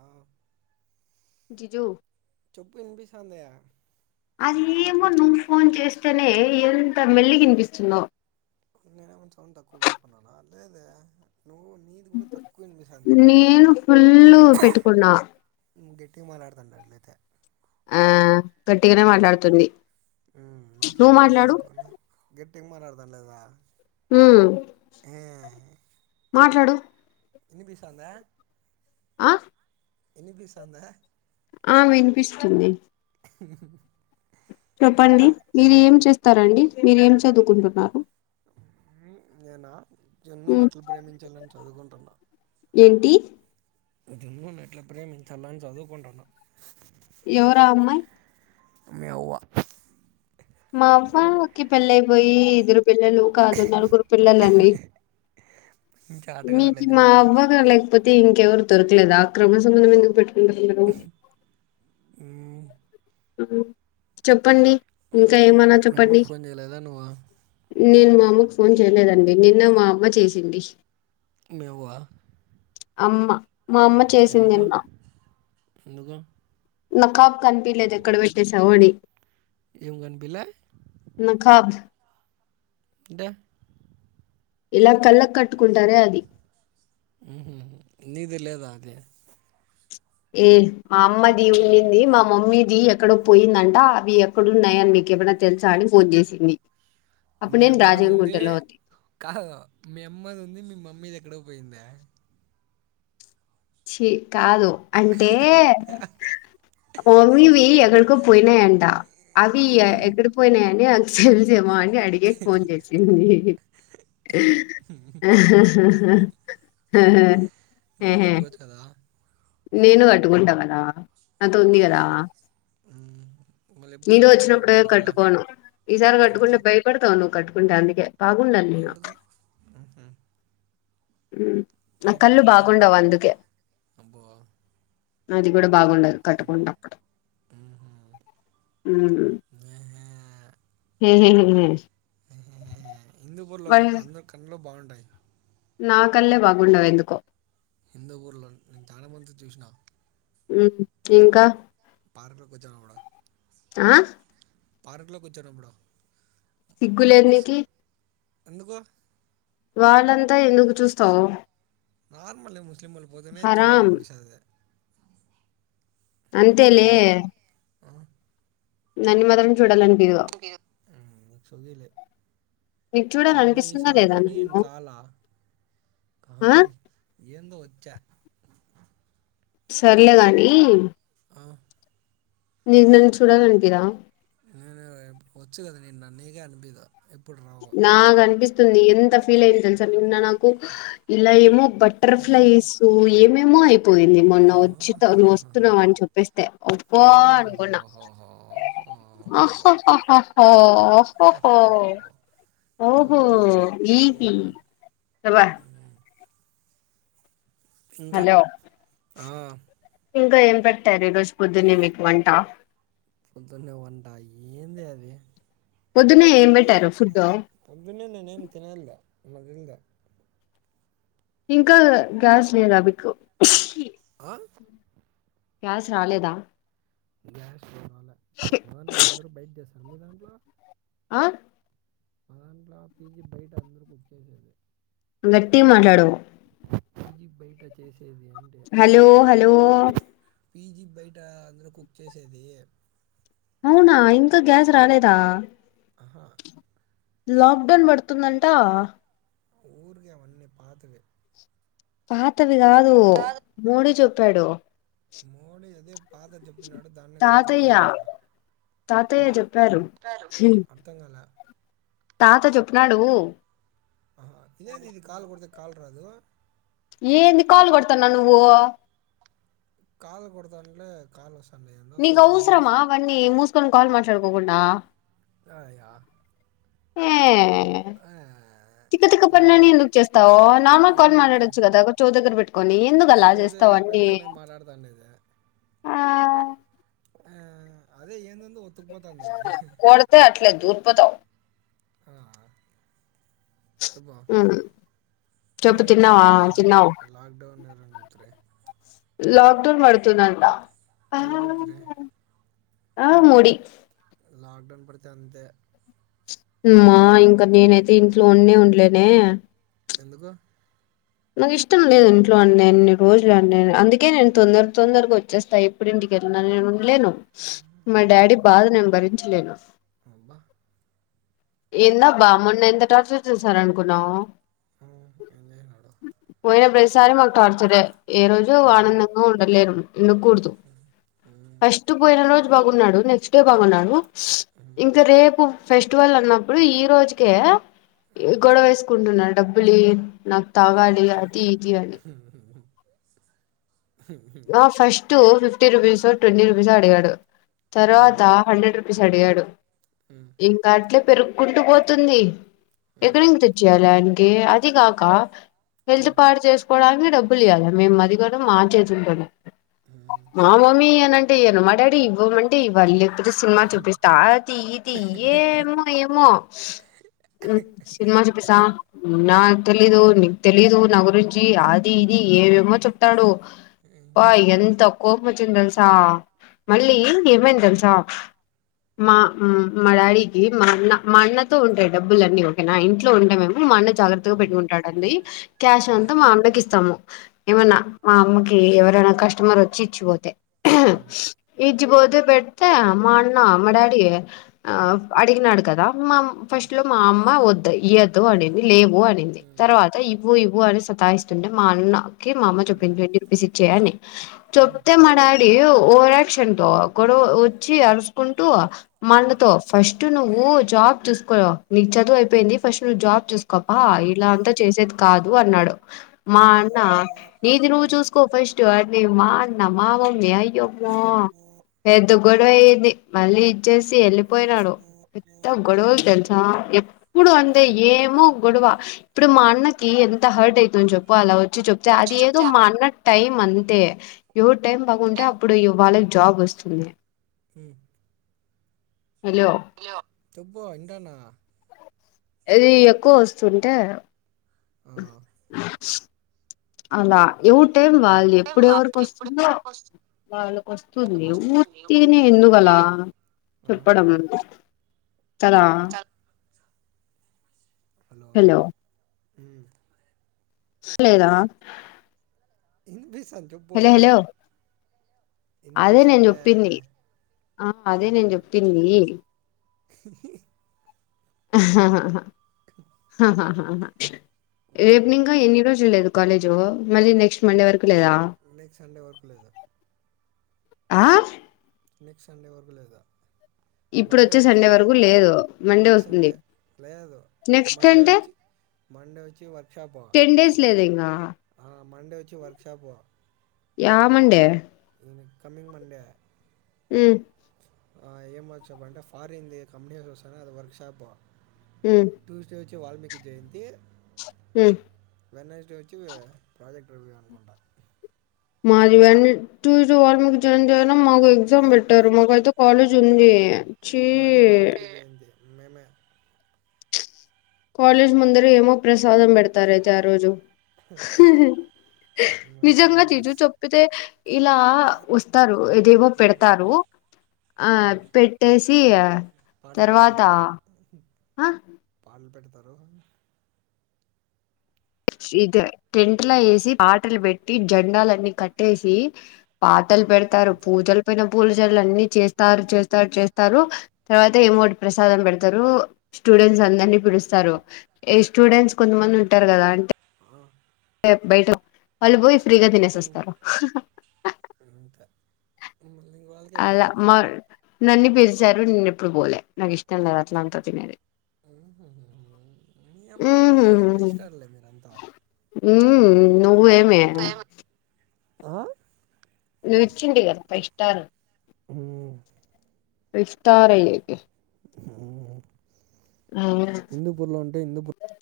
ఆ జీజు చొప్పు ఇంపి సంతయా అదేమో నువ్వు ఫోన్ చేస్తేనే ఎంత మెళ్లి వినిపిస్తుందో నేనేమంచని తక్కువ పెట్టుకున్నానా లేదే నువ్వు నీది కూడా తక్కువ వినిపిస్తుంది నేను ఫుల్లు పెట్టుకున్నా గెట్టిగా మాట్లాడుతుండ అట్లయితే ఆ గట్టిగానే హు మాట్లాడుతుంది నోట్ల నువ్వు నోట్లు మాట్లాడు కొనుకునే గట్ ఆంటీ మాట్లాడుతాన్ లేదా హ ఏ మాట్లాడు వినిపిస్తుందా ఆ [inaudible] ఆ వినిపిస్తుంది చెప్పండి ఇంకా మీరు ఏం చేస్ స్తారండి మీరేం చదువుకుంటున్నారు నేనా [inaudible] ఉమ్ ఏంటి జన్న ఎట్లా ప్రేమించాల అని చదువుకుంటున్నా ఎవరా అమ్మాయి [unintelligible] మాపకి పళ్లయి పోయి ఇద్దరు పిల్లలు కాదు నలుగురు పిల్లలు అం ఇంకా మీకు ఆటగాడట్లయితే మా మీ తాత అవ్వగా లేకపోతే ఇంకా ఎవరుొరుకలేదు ఆ క్రమ సంబంధం ఎందు ఈ చెప్పండి ఇకా ఏ మనా మీ అమ్మకు చప్పట్డి ఫోన్ చేయలేదా నువ్వు నేను మా అమ్మకు ఫోన్ చేయలేదండి నిన్న మా అమ్మ చేసింది మ అమా ఎందుకు ఎందుకు నకాబ్ కనిపిపీలేద అక్కడ పెట్టేసావని మీఅమ్మని పిలే కాప్ [unintelligible] ఇలా కళ్ళ కట్టుకుంటారే అది నీది లేదా అదే ఏ మా అమ్మది ఉండింది మా మమ్మీది ఎక్కడో పోయిందంట అవి ఎక్కడున్నాయని మీకు ఏమై తెలుసా అని ఫోన్ చేసింది అప్పుడు మీ నేను అమ్మాది ఉంది రాజంగుంటలో కా మీ అమ్మాది ఉంది మీ మమ్మీది ఎక్కడ పోయిందా చీ కాదు అంటే ఓమివి ఎక్కడికో పోయినా ఏంట అవి ఉమ్, ఎగిడిపోయినాయని అ ఫల్జ మ అడిగేకి ఫోన్ చేసింది ఆహ నువ్వు కట్టుకోవచ్చు కదా నేను కట్టుకుంటా కదా నాతోంది కదా ఉమ్, ఉమ్, మళ్ళీ ఎప్పుడు నా నీతో దగ్గరకు వచ్చినప్పుడు వచ్చినప్పుడే కట్టుకోవాలా కట్టుకోను ఈసారి ఎందుకు కట్టుకుంటే భయపడతావు నువ్వు కట్టుకో కుంటే అందికే బాగుండలి నీను ఎందుకు ఉహు, నా ఇది కళ్ళు వద్దా బాగుండవు అందుకే అబ్బో అది కూడా బాగుండదు కట్టుకుంనప్పుడు ఉహు, ఉమ్ ఏహే, [unintelligible] హిందూపుర్లో అందరి కన్లూ బాన్ టాయి నా కల్లే బాగుండవు ఎందుకో హిందూ ఊర్లో నేను చానా మంది నీ చూసినా ఉ ఇంకా పార్క్లోకి వచ్చేటప్పుడు ఆ పార్ట్లో కూర్చోనుప్పుడు సిగ్గులేదు నీకి ఎందుకు వాళ్ళంతా ఎందుకు చూస్తావు నార్మల్ ముస్లిలీములు పోతునే చుడల్ హరాం అనిపిస్తాది అంతే లే నన్నీ మాత్రం చూడాలనిపిదు ఉ సోగిలి నీకు కావ్య ఇస్ చూడాలనిపిస్తుందా లేదా ఆల్రెడీ నన్ను ఇన్ కాలా ఆ ఏందో వచ్చా సర్లే గాని ఆ, నీకు నన్ను చూడాలనిపిదా నేను వచ్చు కదా నేను నీకే అనిపిదు ఏప్పుడు నాకు అనిపిస్తుంది ఎంత ఫీల్ అయినో తెలుసా నిన్న నాక్ కు ఇలా ఏమో బటర్ ఫ్లైసు ఏమే మోయి పోయింది మొన్న వచ్చితో నువ్వు వస్తున్నావు ఓహోహోహోహో. అని చెప్పేస్తే ఒప్ప అనుకున్నా ఓహోహోహోహోహోహోహో. ఓహోహోహో. ఓహో ఆహాహా. ఈగి ఉమ్, అబ ఇంకా హలో ఆ ఇంకా ఏం పెట్టారు ఈ రోజు పొద్దున్న మీకు వంట పొద్దున్నే వంట ఏంది అది పొద్దునే ఏం పెట్టారు ఫుడ్డు మహీంద్ర ఇంకా గ్యాస్ లేద మీకు ఆ క్యాష్ రాలేదా ర్యా మల అందరు బయట దస ఆ మా దాంట్లో పీజీ బయట అందరూ కుక్ చేసేది గట్టి మాట్లాడవు బయట చేసి హలో హలో పిజి బయట అంద్ర కు చేసేది అవునా ఇంకా గ్యాస్ రాలేదా హా లాక్డౌన్ పడుతుందంటా ఊరిక అవన్నీ పాతే పాత అదిగాదు మోడీ పెడు మోడీ అదే పాత చెప్పినాడో దాన్ని కొత్తగా తాతయ్య చేసినారా తాతయ్య చెప్పారు హ్మ్, అర్థం కాల తాత చెప్నాడు ఆ ఇడిఇది కాల్ కొడత కాాల రాదు ఏంది కాల్ కొడతాన్నా నువ్వు కాలు కొడతాంటే కాలు వస్తా నకౌసరమా అవన్నీ మూస్కొని కాల్ మాట్లాడుకోకుండా అ ఆ తిక్క తిక్క పనులన్నీ లాక్డౌన్ ఎందుకు చేస్తావు నార్మల్ కాల్ మాట్లాడొచ్చు కదా ఒక చోట దగ్గర పెట్టుకొని కొని చౌదగ్గరే పెట్టుకొని మాట్లాడుతా ఉండేది ఆ ఆ అదే ఎందెందో త పోత అందాజ కొడితే అట్లే దూరిపోతావు చెప్పు ఎవరు చెప్పు చెప్తారు తిన్నావా లాక్డౌన్ అనే తిన్నావు లాక్డౌన్ ఎవరని చెప్తిరి వర్షం పడుతుందంట, ఆ ఎవరు చేపిరే ఆ మూడి లాక్ డౌన్ పడితే అంతే ఉమ్మ ఇంకా నేనైతే ఇంట్లో ఉన్న ఉండలేనే ఎందుకు నాకు ఇష్టం లేదు ఇంట్లో అన్ని అన్ని రోజులు అ అందుకే నేను తొందర తొందరగా వచ్చేస్తా ఇప్పుడు ఇంటికి నేను ఉండలేను మా డాడీ బాధ నేను భరించలేను అబ్బా ఎంతా అబ్బా మొన్న ఎంత టార్చర్ చేశారు అనుకున్నాం, హ ఏం చేసినాడు పోయినా ప్రతిసారి మాకు టార్చర్ ఈరోజు ఉమ్, ఆనందంగా ఉండలేను ఉండకూడదు ఉమ్, ఫస్ట్ పోయిన రోజు, బాగున్నాడు నెక్స్ట్ డే బాగున్నాడు ఉమ్, ఇంక రేపు ఫెస్టివల్ ఆ ఇప్పుడు ఈ రోజుకే గొడవ కొంటున్నాడు డబ్బులుయినాకు తాగాలి, ఆ um, two fifty rupees twenty rupees అడిగాడు ఉమ్, తర్వాత హండ్రెడ్ రూ అడిగాడు ఉమ్, ఉమ్, ఇంకా అట్లే పెరుక్కుంటూ పోతుంది ఇక్కడ ఉమ్, నుంచి తెచ్చయాల అయా అదికాక హెల్త్ ఉమ్, పాడు చే పోవడానికి డబ్బులు ఇవ్వాలా మేం అది కూడా మా చేతు చేతులతోనే ఉమ్, ఉమ్, మా మమ్మీ ఇయను ఈయన అంటే ఇయ్యను ఇవ్వమంటే ఇవ్వాలి కాపోతే సినిమా చూపిస్తా తీ తీయ్యే ఏమో ఏమో సినిమా చూపిస్తాన్నా తెలీదు నీకు తెలీదు నా గురించి అది ఇది ఏవేమో చెప్తాడు ఉమ్, బా ఎంత కోపమొచ్చింది తెలుసా మళ్ళీ ఏమైంది మా మా డాడీకి మా అన్న మా అన్నతో ఉంటయి డబ్బులన్నీ ఓకేనా ఇంట్లో ఉంటావేము మా అన్న జాగ్రత్తగా ఉమ్, పెట్టుకుంటాదండి క్యాష్ అంతా ఉమ్, మా అన్నకిస్తాము. ఏమన్నా మా అమ్మ ఎవరైనా కస్టమర్ వచ్చి ఇచ్చిపోతే ఉమ్, ఇ పోతే పెడ్తే మా అన్నా మ డాడీయే ఆ ఉమ్, అడికి నడు కదా ఉమ్. ఫస్ట్లో మా అమ్మా ఇయదు అనింది లే లేవు. అనింది తర్వాత ఇ ఇవ్వు ఇవ్వు అని సతాఇస్తుంటే మా అన్న కి మా అమ్మ చెప్పింది ఇచ్చేయి అని చొప్తే మా డాడీ ఓవరాక్షన్తో గొడ వచ్చి అరుసుకుంటూ మా అన్నతో ఫస్ట్ నువ్వు జాబ్ చూస్కో నీక్ చదువు అయిపోయింది. ఫస్ట్ నువ్వు జాబ్ చూస్ గపా ఇలా అంతా చేసేది కాదు అన్నాడు మా అన్న నీది నువ్వు చూస్ మా అన్న మా మమ్మీ [inaudible] గొడవ అయంది మళ్ళీ ఇచ్చేసి వెల్ పోయినాడు పెద్ద గొడవలు తెల్సా ఎప్పుడు అంతే ఏమో గొడవ ఇప్పుడు మా అన్నకి ఎంత హర్ట్ అయితుంది చెప్పు అలా వచ్ చెప్తే వచ్చి అది ఏదో చెప్తే మా అన్నక్ టైం అంతే ఎవర్ టైం బాగుంటే అప్పుడు ఇవ్వలే జాబ్ వస్తుంది. హ్ హలో చెప్పు ఇంటాన్న ఇది ఎక్కో వస్తుంటే ఆ, అవులాా ఎవ టైం ఉమ్, వాళ్ళు ఏం ఎప్పుడెవరిక వాళ్ళు ఎప్పుడు వస్తుందో వస్తుంది వాళ్ళకి వస్తుంది ఊర్తినే ఎందుకల ఆ. చెప్పడం తదా హలో ఉమ్, సలేదా ఇ [inaudible] అదే నేను చెప్పింది ఆ అదే నేను ఏంది చెప్పింది అహాహా హాహాా ఆహా కుక్క రేపు ఇంకా ఎన్ని రోజులు లేదు కాలేజు మళ్ నెక్స్ట్ మండే వరకు లేదా నెక్స్ట్ సండే వరకు లేదు ఆ నెక్స్ట్ సండే వరకు లేదా ఇప్పుడు మండే వచ్చే వచ్చి సండే వరకు లేదు మండే నెక్స్ట్ వస్తుంది సండే లేదు నెక్స్ట్ మండే అంటే వచ్చి మండే వచ్చి వర్క్ షాప్ పో టెన్ డేస్ లేదు ఇంగా మండే వచ్చి వర్క్‌షాప్ యా మండే అ కమింగ్ మండే ఆ ఏం వర్క్‌షాప్ అంట ఫారీన్యా కంపెనీ అది workshop um Tuesday Valmiki జయంతి హ వె నస్డే వచ్చి ప్రాజెక్ట్ రివ్యూ అనుకుంటాను మాదియాడ్ టూ వా మీకు జాయిన్ చేయాలి మాకు ఎగ్జామ్ పెట్టారు మాకు అతే కాలేజ్ జ [unintelligible] మాదే వాల్మీకింది మే కాలేజ్ ముందర ఏమో ప్రసాదం పెడతారయితే ఆ రోజు మేమే నిజంగా వాల్మీకి తిజ స్- చెప్పితే ఇలా వస్తారు ఏదేవో పెడతారు ఆ ఉమ్, పెట్టేసి ఆ పాటలు తర్వాత పెడతారు ఆ దర్ం ఇది టెంట్లా వేసి పాటలు పెట్టి జండాలన్ని కట్టేసి పా పెడతారు అంతే పూజలు పైన పూలు న్ని చేస్తారు చేస్తారు చేస్తారు తర్వాత ఏమోటి ప్రసాదం పెడతారు స్టూడెంట్స్ అందరిని పిలుస్తారు ఏ స్టూడెంట్స్ కొంతమంది ఉంటారు కదా అంటే ఆ, బయట వాళ పోయి స్గా తినేసి ఉమ్, వస్తారు అంతే మళ్ళీ ఇంక వాళ్ళకే అలా పెట్టేది మ నన్నీ పిలిచారు నేనుప్పుడు పోలే నాకు ఇష్టం లేదు అట్లా అంతా తినేది మీ అమ్మ మీ పై స్టార్లే మీర అంతా నువ్వు ఏమే ఆ విచింట కప్ప ఇష్టారు అ విఫస్తారలేకి ఉమ్. అవు ఇందు